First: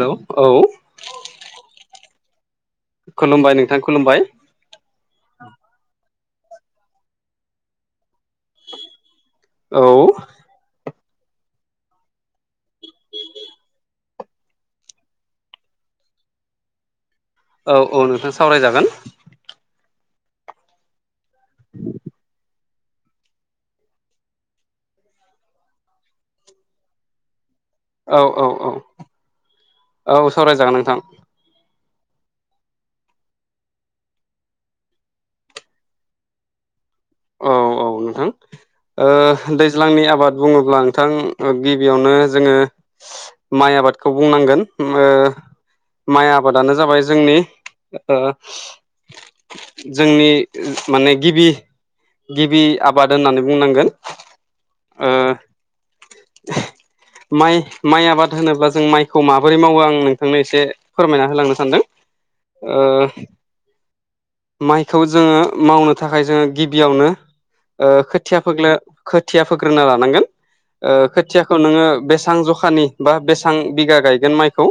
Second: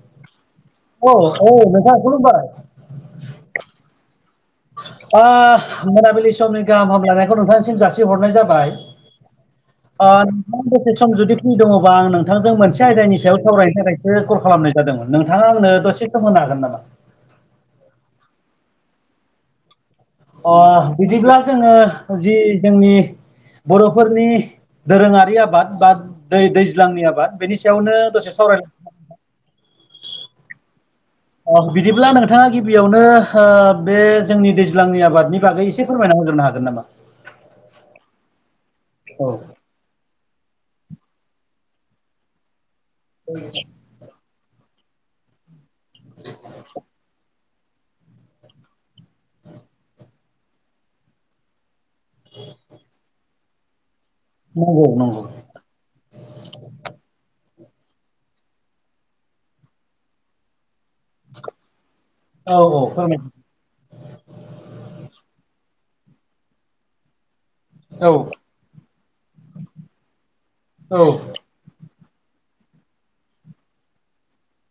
Hello औ औ औ नोंथां खुलुमबाय खुलुमबाय नोंथां खुलुमबाय ओ मोनाबिलि समनि गाहाम हामलायनायखौ नोंथांसिम जासिहरनाय जाबाय औ अ नोंथाङा जुदि दसे सम जुदि फ्रि दङबा आं नोंथांजों मोनसे आयदानि सायाव सावरायनो थाखायसो कल खालामनाय जादोंमोन नोंथाङा आंनो दसे सम होनो हागोन नामा? औ औ नोंथां सावरायजागोन अ बिदिब्ला जोङो जि जोंनि बर'फोरनि दोरोङारि आबाद बा दै-दैज्लांनि आबाद बेनि सायावनो औ दसे औ सावरायनो औ औ सरायजागोन नोंथां अ बिदिब्ला नोंथाङा गिबियावनो ओ बे जोंनि दैज्लांनि आबादनि बागै इसे फोरमायना होग्रोनो हागोन नामा? औ औ नोंथां ओ औ दैज ज्लांनि आबाद बुङोब्ला नोंथां ओ गिबियावनो जोङो माइ आबाद खौ बुंनांगोन ओ माइ आबादानो जाबाय जोंनि ओ जोंनि माने गिबि गिबि आबाद होननानै बुंनांगोन नंगौ नंगौ [inaudible] माइ माइ आबाद होनोब्ला जों माइखौ माबोरै मावो आं नोंथांनो एसे फोरमायना होलांनो सानदों औ औ ओ फोरमाय माइखौ जोङो मावनो थाखाय जोङो गिबियावनो ओ औ खोथिया फोगलो खोथिया फोग्रोना लानांगोन ओ औ खोथिया खौ नोङो बेसां जखानि बा बेसेबां बिगा गायगोन माइखौ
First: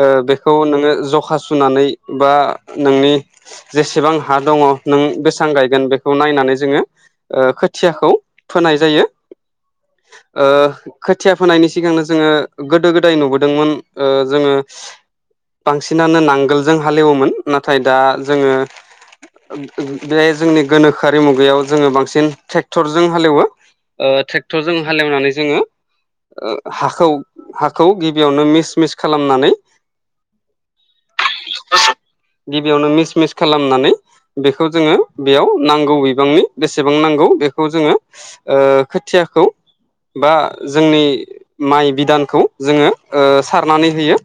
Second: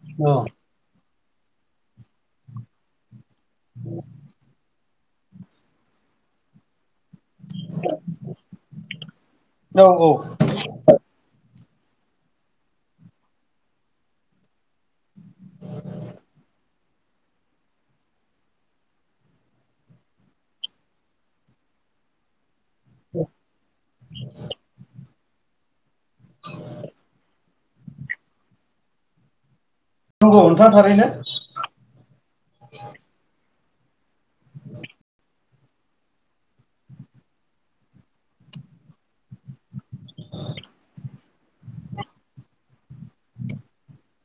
ओ औ बेखौ नोङो जखा सुनानै बा नोंनि जेसेबां हा दङ नों बेसेबां गायगोन बेखौ नायनानै जोङो ओ खोथियाखौ फोनाय जायो औ ओ खोथिया फोनायनि सिगांनो जोङो गोदो गोदाय नुबोदोंमोन ओ जोङो बांसिनानो नांगोलजों हालेवोमोन नाथाय दा जोङो ओं ओं बेहाय जोंनि गोनोखोआरि मुगायाव जोङो बांसिन ट्रेक क्टरजों हालेवो ओ ट्रेक्टरजों हालेवनानै जोङो ओ हाखौ हाखौ गिबियावनो मिस मिस खालामनानै नंगौ नोंथां थारैनो गिबियावनो मिस मिस खालामनानै बेखौ जोङो बेयाव नांगौ बिबांनि बेसेबां नांगौ बेखौ जोङो ओ खोथियाखौ बा जोंनि माइ बिदानखौ जोङो ओ सारनानै होयो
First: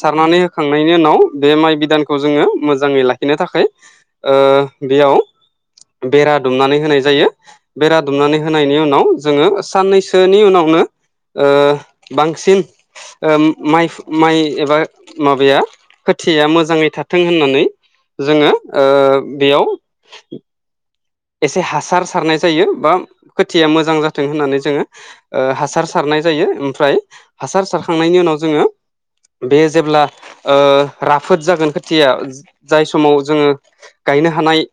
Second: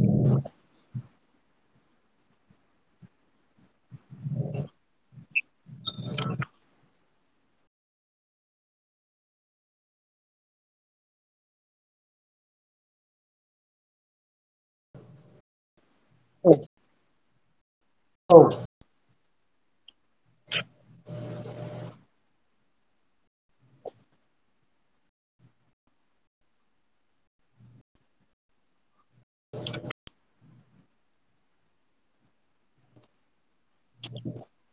सारनानै होखांनायनि उनाव बे माइ बिदानखौ जोङो मोजाङै लाखिनो थाखाय बेयाव बेरा दुमनानै होनाय जायो बेरा दुमनानै होनायनि उनाव जोङो साननैसोनि उनावनो ओ बांसिन ओ माइ माइ एबा माबाया खोथिया औ मोजाङै थाथों होननानै औ जोङो ओ बेयाव एसे हासार सारनाय जायो बा खोथिया मोजां जाथों होननानै जोङो ओ हासार सारनाय जायो ओमफ्राय हासार सारखांनायनि उनाव जोङो बे जेब्ला ओ राफोद जागोन खोथिया जाय समाव जोङो गायनो हानाय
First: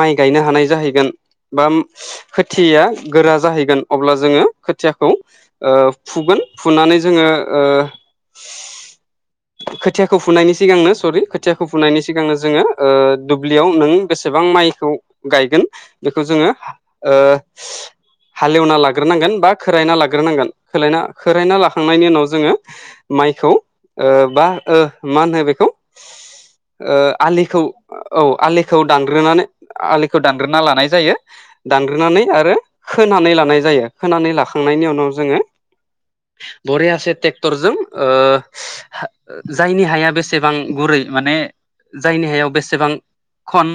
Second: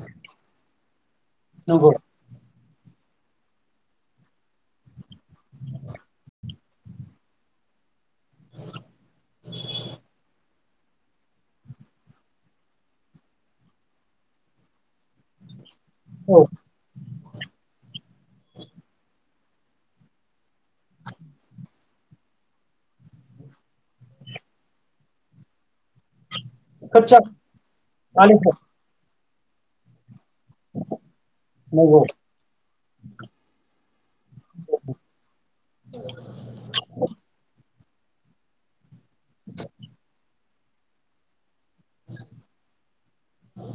माइ गायनो हानाय जाहैगोन बा नंगौ खोथियाया गोरा जाहैगोन अब्ला जोङो खोथियाखौ ओ फुगोन फुनानै जोङो ओ [inaudible] खोथियाखौ फुनायनि सिगांनो सरि खोथियाखौ फुनायनि सिगांनो जोङो ओ दुब्लियाव नों बेसेबां माइखौ गायगोन बेखौ औ जोङो ओ हालेवना लाग्रोनांगोन बा खोरायना लाग्रोनांगोन खोलना खायना ला खांनायनि उनाव जोङो माइखौ ओ बा ओ मा होनो बेखौ ओ खोथिया आलिखौ औ आलिखौ दानग्रोनानै आलि खौ दानग्रोना लानाय जायो नंगौ दानग्रोनानै आरो खोनानै लानाय जायो खोनानै लाखांनायनि उनाव जोङो बरियासे ट्रेक्टरजों ओ जायनि हाया बेसेबां गुरै माने जायनि हायाव बेसेबां खन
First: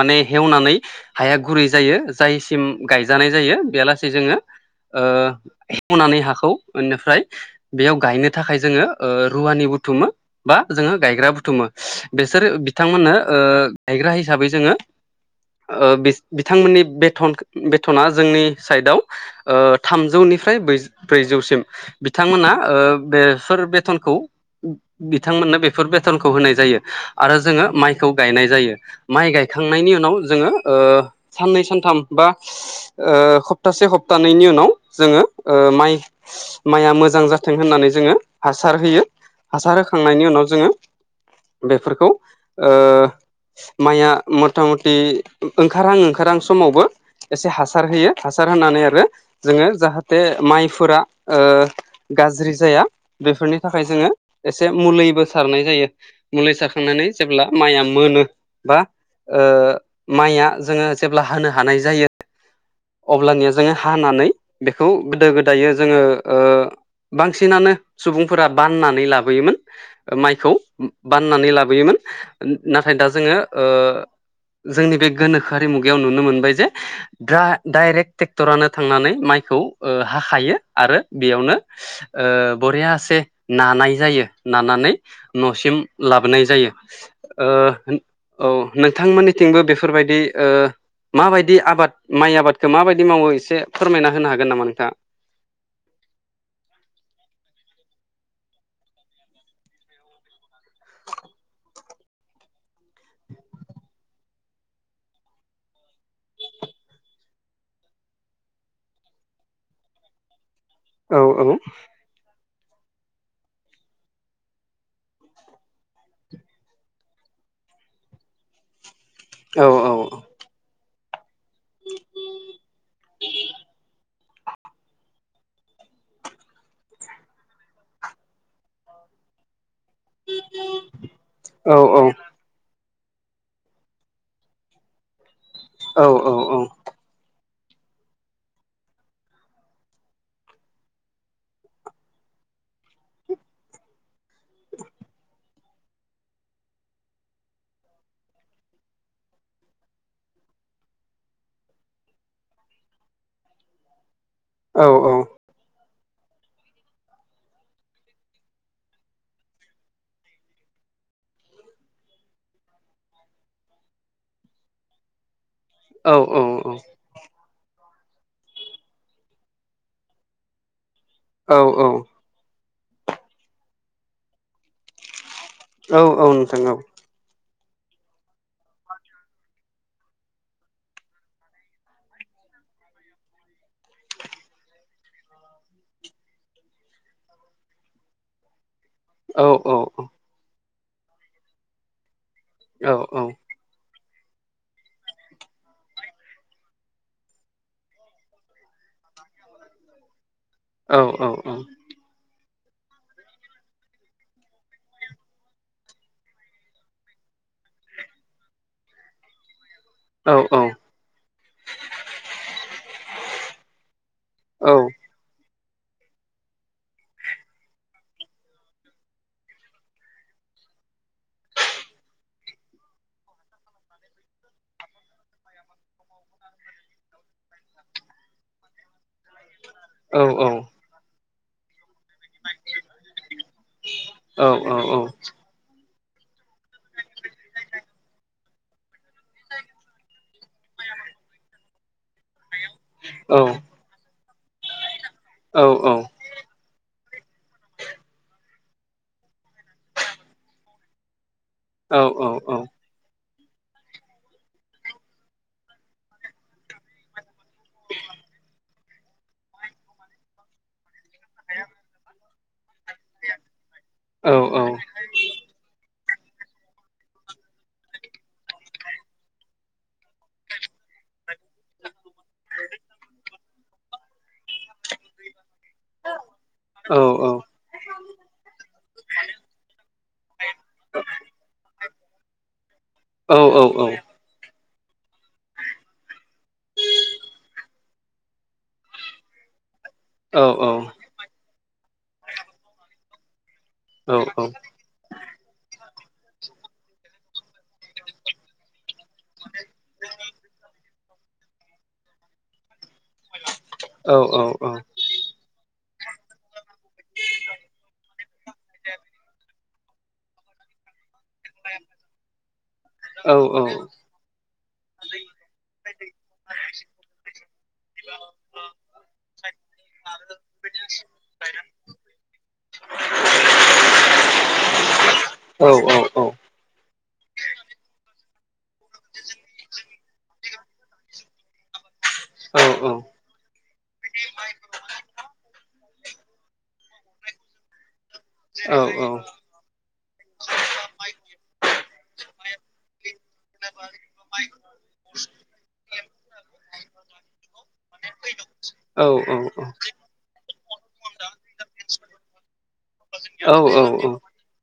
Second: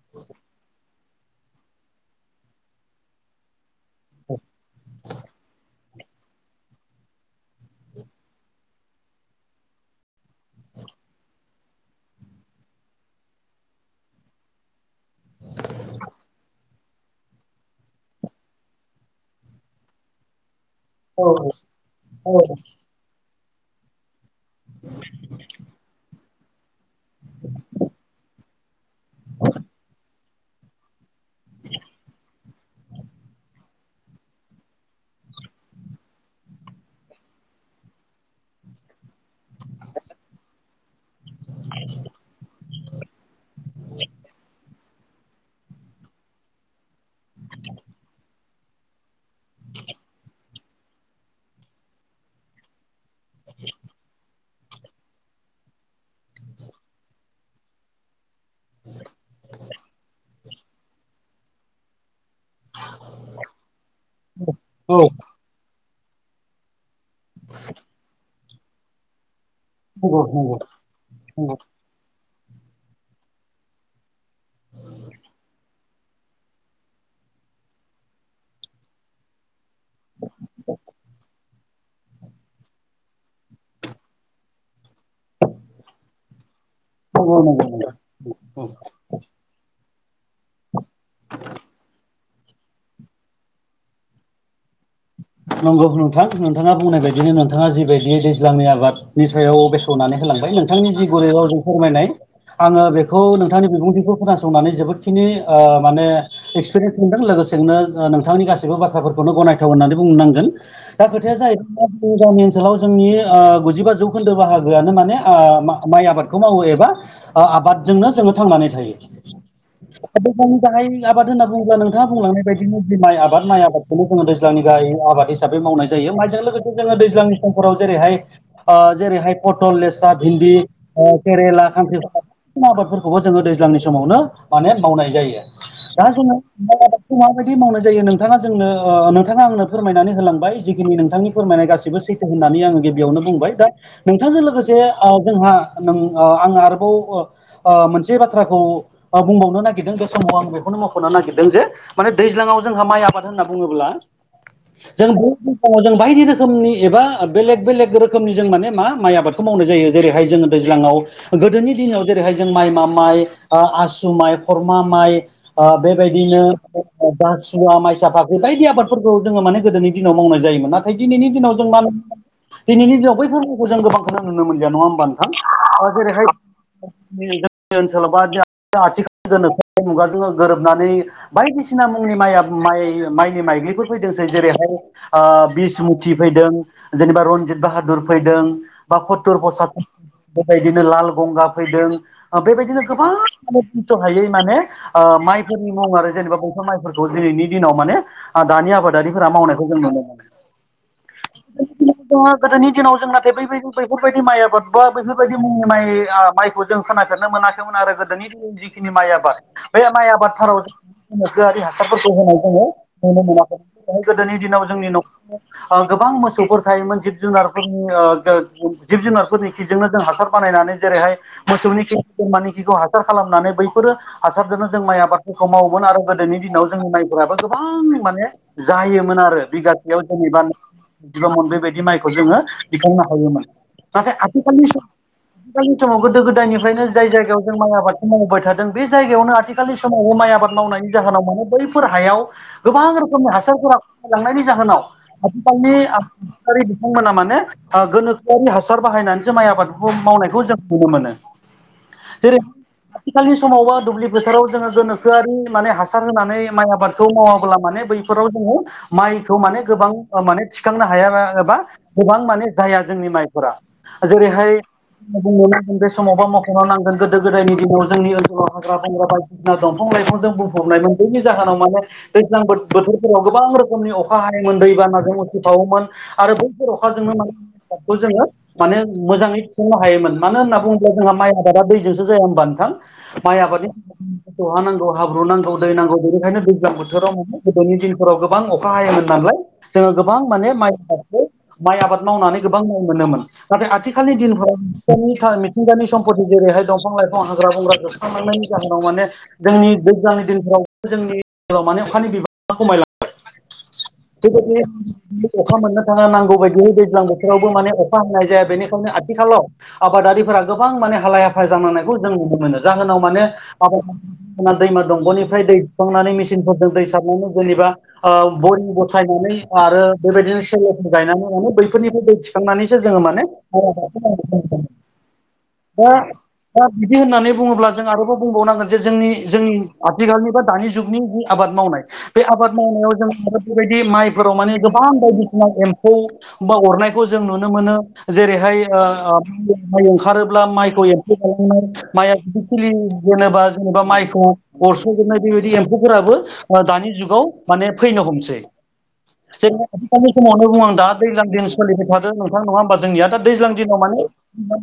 माने हेवनानै हाया गुरै जायो जायसिम गायजानाय जायो बेया लासै जोङो ओ नानै हाखौ बेनिफ्राय बेयाव गायनो थाखाय जोङो रुवानि बुथुमो बा जोङो गायग्रा बुथुमो बेसोर बिथांमोननो ओ गायग्रा हिसाबै जोङो ओ बि-बिथांमोननि बेथन बेथना जोंनि साइडआव ओ थामजौनिफ्राय बै औ ब्रैजौसिम औ औ बिथांमोना ओ बेफोर बेथनखौ बिथांमोननो बेफोर बेथनखौ होनाय जायो आरो जोङो माइखौ गायनाय जायो। माइ गायखांनायनि उनाव जोङो ओ साननै सानथाम बा ओ खप्तासे हप्तानैनि उनाव जोङो ओ माइ माइआ मोजां जाथों होननानै जोङो हासार होयो हासार होखांनायनि उनाव जोङो बेफोरखौ ओ माइया मथा मथि ओंखारहां ओंखारहां समावबो एसे हासार होयो हासार होनानै आरो जोङो जाहाथे माइफोरा ओ गाज्रि जाया बेफोरनि थाखाय जोङो एसे मुलैबो सारनाय जायो मुलै सारखांनानै जेब्ला माइया मोनो बा ओ माइया जोङो जेब्ला हानो हानाय जायो अब्लानिया जोङो हानानै बेखौ औ गोदो गोदायो जोङो ओ बांसिनानो सुबुंफोरा बाननानै लाबोयोमोन नंगौ माइखौ नंगौ बाननानै नंगौ लाबोयोमोन नाथाय दा जोङो ओ जोंनि बे गोनोखोआरि मुगा बेयाव नुनो मोनबाय जे दा डाइरेक्ट टेक्टरानो थांनानै माइखौ ओ‌‌ हाखायो आरो बेयावनो ओ बरियासे नानाय जायो नानानै नसिम लाबोनाय जायो‌ नंगौ ओ नंगौ नंगौ औ नोंथांमोननि थिंबो बेफोरबायदि ओह माबायदि आबाद माइ आबाद माबायदि मावो एसे फोरमायना होनो हागोन नामा नोंथां। नंगौ नोंथां नोंथाङा बुंनाय बायदिनो नोंथाङा जिबायदि दैज्लांनि आबादनि सायाव बेखार बुंनानै होलांबाय नोंथांनि जि गुरै रावजों फोरमायनाय आङो बेखौ नोंथांनि बिबुंथिखौ खोनासंनानै जोबोदखिनि ओ माने एक्सपिरियेन्स मोनदों लोगोसेनो जा नोंथांनि गासैबो बाथ्राफोरखौनो गनायथाव होननानै बुंनांगोन दा औ खोथाया औ जाहैबाय जोंनि गामि ओनसोलाव जोंनि ओ‌ गुजिबा जौखोन्दो बाहागोआनो माने ओ माइ आबादखौ मावो एबा आ आबादजोंनो जोङो थांनानै थायो। औ। औ दैज्लांनि गाहाय आबाद होनना बुङोब्ला नोंथाङा बुंलांनाय बायदिनो जि माइ आबाद माइ आबादखौनो जोङो दैज्लांनि गाहाय आबाद हिसाबै मावनाय जायो माइजों लोगोसे जोङो दैज्लांनि समफोराव जेरैहाय ओ जेरैहाय पटल लेस्रा भिन्दि ओ केरेला औ खांख्रिखला आबादफोरखौबो जोङो दैज्लांनि समावनो माने मावनाय जायो औ दा जोङो आबाद खौ माबायदि मावनाय जायो नोंथाङा जोंनो ओ नोंथाङा आंनो फोरमायनानै होलांबाय जिखिनि नोंथांनि फोरमायनाय गासिबो सैथो होननानै आङो गिबियावनो बुंबाय दा नोंथांजों लोगोसे आ जोंहा नों ओ आं आरोबाव ओ मोनसे बाथ्राखौ ओ बुंबावनो नागिरदों बे समाव आं बेखौनो मखनो नागिरदों जे माने दैज्लाङाव जोंहा माइ आबाद होनना बुङोब्ला जों [unintelligible] समाव जों बायदि रोखोमनि एबा बेलेग बेलेग रोखोमनि जों माने मा माइ आबादखौ मावनाय जायो जेरैहाय जोङो दैज्लाङाव गोदोनि दिनाव जेरैहाय जों माइ मा माइ आसु माइ खरमा माइ आ बेबायदिनो औ दारसुंवा माइसा फाख्रि बायदि आबादफोर फोरखौ जोङो माने गोदोनि दिनाव मावनाय जायोमोन नाथाय दिनैनि दिनाव जों मा नु औ दिनैनि दिनाव बै फोरबोखौ जों गोबांखौनो नुनो मोनलिया नङा होमबा नोंथां औ औ जेरैहाय नोंथां जोंनि ओनसोलाव बा आथिखाल गोनोखो मुगाजों गोरोबनानै बायदिसिना मुंनि माइया आब माइ माइनि माइदलिफोरखौ फैदोंसै जेरैहाय ओ बिसमुथि फैदों जेनेबा रनजित बाहादुर फैदों बा खत्तुर औ औ औ पसात्तुर बेबायदिनो लाल गंगा फैदों ओ बेबायदिनो औ गोबां औ थिस हायै माने ओ माइफोरनि मुं आरो जेनेबा बबेबा माइफोरखौ दिनैनि दिनाव माने आ दानि आबादारिफोरा मावनायखौ जों नुनो मोनो। औ औ औ। जोङो गोदोनि दिनाव जों नाथाय बैबायदि बैफोरबायदि माइ आबाद बा बेैफोरबायदि मुंनि माइ आ माइखौ जों खोनाफेरनो मोनाखैमोन आरो गोदोनि जिखिनि माइ आबाद बे माइ आबादफोराव जों गोनोखोआरि हासारफोरखौ होनाय जोङो नुनो मोनाखै नाय गोदोनि दिनाव जोंनि नखर ओ गोबां मोसौफोर थायोमोन जिब जुनारफोरनि ओ जिब जुनारफोरनि खिजोंनो जों हासार बानायनानै जेरैहाय मोसौनि खि बोरमानि खिखौ हासार खालामनानै बैफोरो हासारजोंनो जों माइ आबादफोरखौ मावोमोन आरो गोदोनि दिनाव जोंनि माइफोराबो गोबां माने जायोमोन आरो बिगासेयाव जेनेबा बिबामोन बेबायदि माइखौ जोङो दिखांनो हायोमोन नाथाय आथिखालनि सो आथिखाललि समाव गोदो गोदायनिफ्रायनो जाय जायगायाव जों माइ आबादखौ मावबाय थादों बे जायगायावनो आथि खालनि समाव माइ आबाद मावनायनि जाहोनाव माने बैफोर हायाव गोबां समनि हासारफोरा खमिलांनायनि जाहोनाव [unintelligible] बिथांमोना माने गोनोखोआरि हासार बाहायनानैसो माइ आबाद मावनायखौ जों नुनो मोनो। औ औ जेरै औ आथिखालनि समावबा दुब्लि फोथाराव जोङो गोनोखोआरि माने हासार होनानै माइ आबादखौ मावा खला माने बै फोराव जोङो माइखौ माने गोबां माने थिखांनो हाया एबा गोबां माने जाया जोंनि माइफोरा जेरैहाय बुंनो नांगोन बे समावबा मा खालाम नांगोन गोदो-गोदायनि दिनाव जोंनि ओनसोलाव हाग्रा बंग्रा बायदि दंफां लाइफांजों बुंफबनायमोन बैनि जाहोनाव माने दैज्लां बो थोरफोराव गोबां रोखोमनि अखा हायोमोन दैबानाजों उसिफावोमोन आरो बैफोर अखाजोंनो माने [unintelligible] जोङो माने मोजाङै थुफुंनो हायोमोन। मानो होनना बुङोब्ला जोंहा माइ आबादा दैजोंसो जाया होनबा नोंथां माइ आबादनि जहा नांगौ हाब्रु नांगौ दै नांगौ बेनिखायनो दैज्लां बोथोराव माने गोदोनि दिनफोराव गोबां अखा हायोमोन नालाय जोङो गोबां माने माइ माइ आबाद मावनानै गोबां माइ मोनोमोन नाथाय आथिखालनि दिनफोराव फुखानि मिथिंगानि सम्पति जेरैहाय दंफां-लाइफां हाग्रा बंग्रा जोबस्रांनायनि जाहोनाव माने जोंनि दैज्लांनि दिनफोराव जोंनि ओनसोलाव माने अखानि बिबां खमायलाङो [unintelligible] अखा मोननो थाङा नांगौ बायदि दैज्लां बोथोरावबो माने अखा हाय जाया बेनिखायनो आथिखालाव आबादारिफोरा गोबां माने हालाय हाफाय जानांनायखौ जों नुनो मोनो जाहोनाव मानो आबाद दैमा दंगनिफ्राय दै दिखांनानै मेसिनफोरजों दै सारनानै जेनेबा ओ बरि बसायनानै आरो बेबायदिनो सेलेरफोर गायनानै माने बैफोरनिफ्राय दै सांनानैसो जोङो माने [unintelligible] औ औ दा औ दा बिदि होननानै बुङोब्ला जों आरोबाव बुंबावनांगोन जे जोंनि जोंनि आथिखालनि बा दानि जुगनि जि आबाद मावनाय बे आबाद मावनायाव जों बेबायदि माइफोराव माने गोबां बायदिसिना एम्फौ होमबा अरनायखौ जों नुनो मोनो। जेरैहाय ओ माइ ओंखारोब्ला माइखौ एम्फौ जालांनाय माइआ बिदि खिलि जेनेबा जेनेबा माइखौ अरस जोबनाय बेबायदि एम्फौफोराबो दानि जुगाव माने फैनो हमसै औ औ जों आथिखालनि समावनो बुङ आं दा दैज्लां दिन सोलिबाय थादों नोंथां नङा होमबा जोंनिया दा दैज्लां दिनाव माने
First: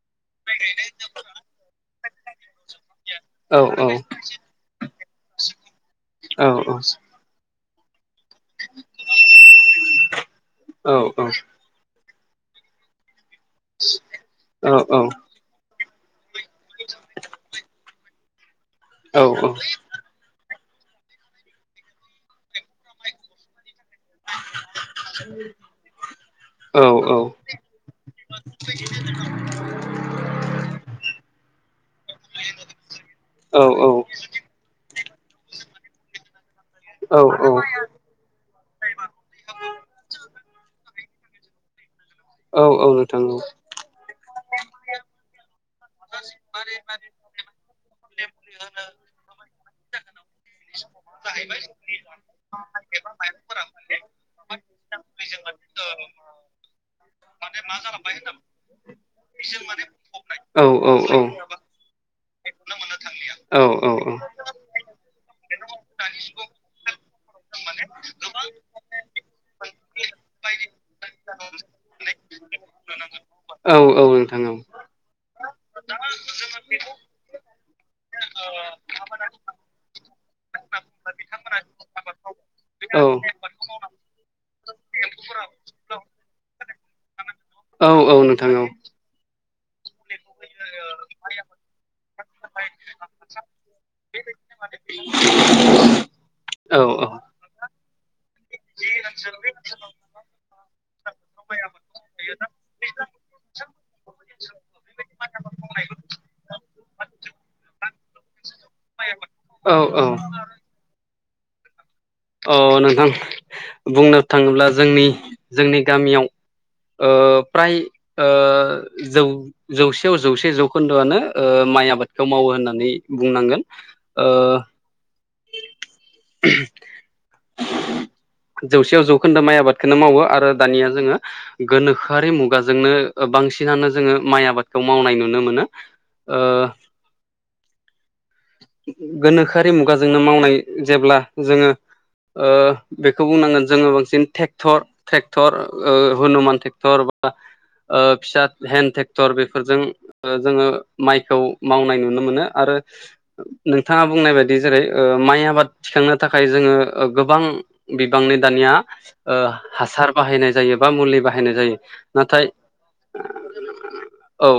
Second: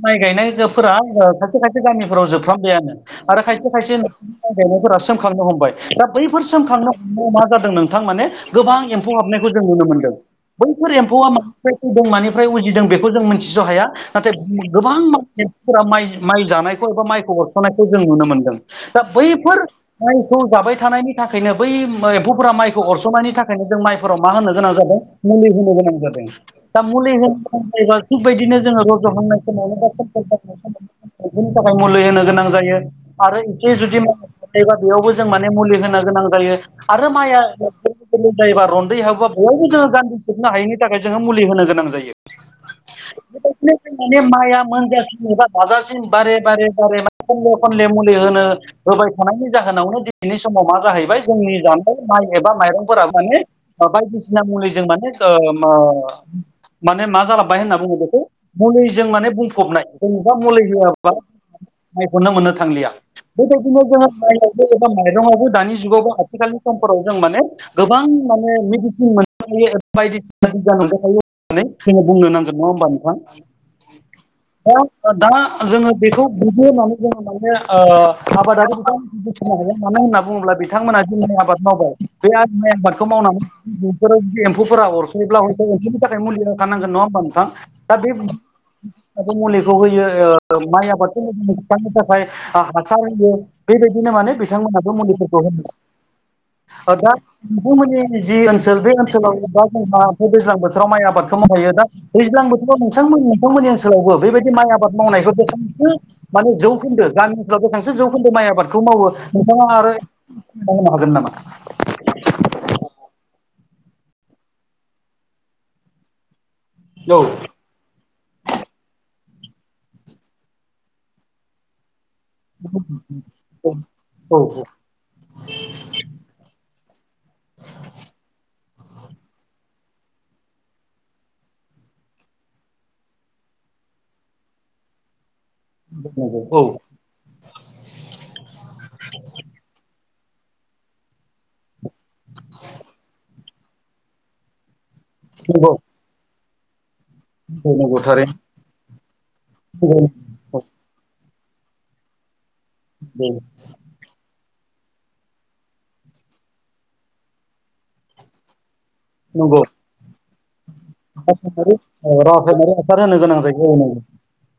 माइ गायनायफोजोरा ओ खायसे खायसे गामिफोराव जोबफ्रांबायआनो आरो खायसे खायसे नखरनि गायनायफोरा सोमखांनो हमबाय दा बैफोर सोम खांनाय हनायाव मा जादों नोंथां माने गोबां एम्फौ हाबनायखौ जों नुनो मोनदों। बैफोर एम्फौआ मानिफ्राय फैदों मानिफ्राय उजिदों बेखौ जों मिथिस हाया नाथाय गोबां माइ एम्फौफोरा माइ माइ जानायखौ एबा माइखौ अरसनायखौ जों नुनो मोनदों। दा बैफोर रायखौ जाबाय थानायनि था खायनो बै एम्फौफोरा माइखौ अरसननायनि थाखायनो जों माइफोराव मा होनो गोनां जादों मुलि होनो गोनां जादों। दा मुलि होन जायोबा थिगबायदिनो जोङो रजहोनांनाय समाव बा [unintelligible] फोरनि थाखाय मुलि होनो गोनां जायो आरो एसे जुदि नाथायबा बेयावबो जों माने मुलि होनो गोनां जायो। आरो माइया गोलोम जायोबा रन्दै हाबोबा बयबो जोङो गान्दि सोबनो हायैनि थाखाय जोङो मुलि होनो गोनां जायो। औ औ नोंथां। बे बायदिनो जों माइया मोनजासिम एबा दाजासिम बारे बारे बारे मे खनले खनले मुलि होनो होबाय थानायनि जाहोनावनो दिनैनि समाव मा जाहैबाय जोंनि जानाय माइ एबा माइरंफोरा माने बायदिसिना मुलिजों माने दो मो माने मा जालाबबाय होनना बुङो बेखौ मुलिजों माने बुंफबनाय जेनेबा औ मुलि औ होयाबा माइखौनो मोननो थांलिया बेबायदिनो जोङो माइआवबो एबा माइरङआवबो दानि जुगाव आथिखालनि समफोराव जों माने गोबां माने मेडिसिन मोननो हायो बायदिसिना जानाबो थायो। नै जों बुंनो नांगोन नङा होनबा नोंथां। औ औ नोंथां औ दा- दा जोङो बेखौ बिदि होननानै जोङो माने आबादारि बिथांमोन मानो होनना बुङोब्ला बि बिथांमोना जि माइ आबाद मावबाय बे माइ आबादखौ मावनानै फोर जि एम्फौफोरा अर जेब्ला थाखाय मुलि होखानांगोन नङा होनबा नोंथां औ -औ नोंथां औ दाथ' मुलिखौ होयो ओ माइ आबादखौ थाखाय हासार होयो बेबायदिनो माने बिथांमोनाबो मुलिफोरखौ होनो औ दा नोंथांमोननि जि ओनसोल बे ओनसोलाव दा जोंहा दैज्लां बोथोराव माइ आबादखौ मावहायो दा दैज्लां बोथोराव नोंथांमोन -नोंथांमोननि ओनसोलावबो बेबायदि माइ आबाद मावनायखौ माने जौखोन्दो गामि ओनसोलाव बांसो जौखोन्दो माइ आबादखौ मावो नोंथाङा औ आरो औ नो हागोन नामा औ नोंथां बुंनो थाङोब्ला जोंनि -जोंनि गामियाव ओ औ फ्राय ओ जौ -जौसेयाव जौसे जौखोन्दोआनो ओ माइ आबाद बेखौ मावो होननानै बुंनांगोन ओ औ औ जौसेयाव जौखोन्दो माइ आबादखौनो मावो आरो दानिया जोङो गोनोखोआरि मुगाजोंनो बांसिनानो जोङो माइ आबादखौ मावनाय नुनो मोनो ओ नंगौ औ गोनोखोरि मुगा जोंनो मावनाय जेब्ला जोङो ओ बेखौ बुंनांगोन जोङो बांसिन थेक टर ट्रेक्टर नंगौ ओ हनुमान ट्रेक्टर ओ नंगौ फिसा थारैनो हेन्दड ट्रेक्टर बेफोरजों नंगौ जोङो माइखौ मावनाय नुनो मोनो आरो उ नोंथाङा बुंनाय बायदि जेरै ओ माइ आबाद थिखांनो थाखाय जोङो गोबां बिबांनि दानिया ओ नंगौ हासार बाहायनाय जायो बा मुलि बाहायनाय जायो नाथाय रासायनारि हासार होनो गोनां जायो औ नंगौ औ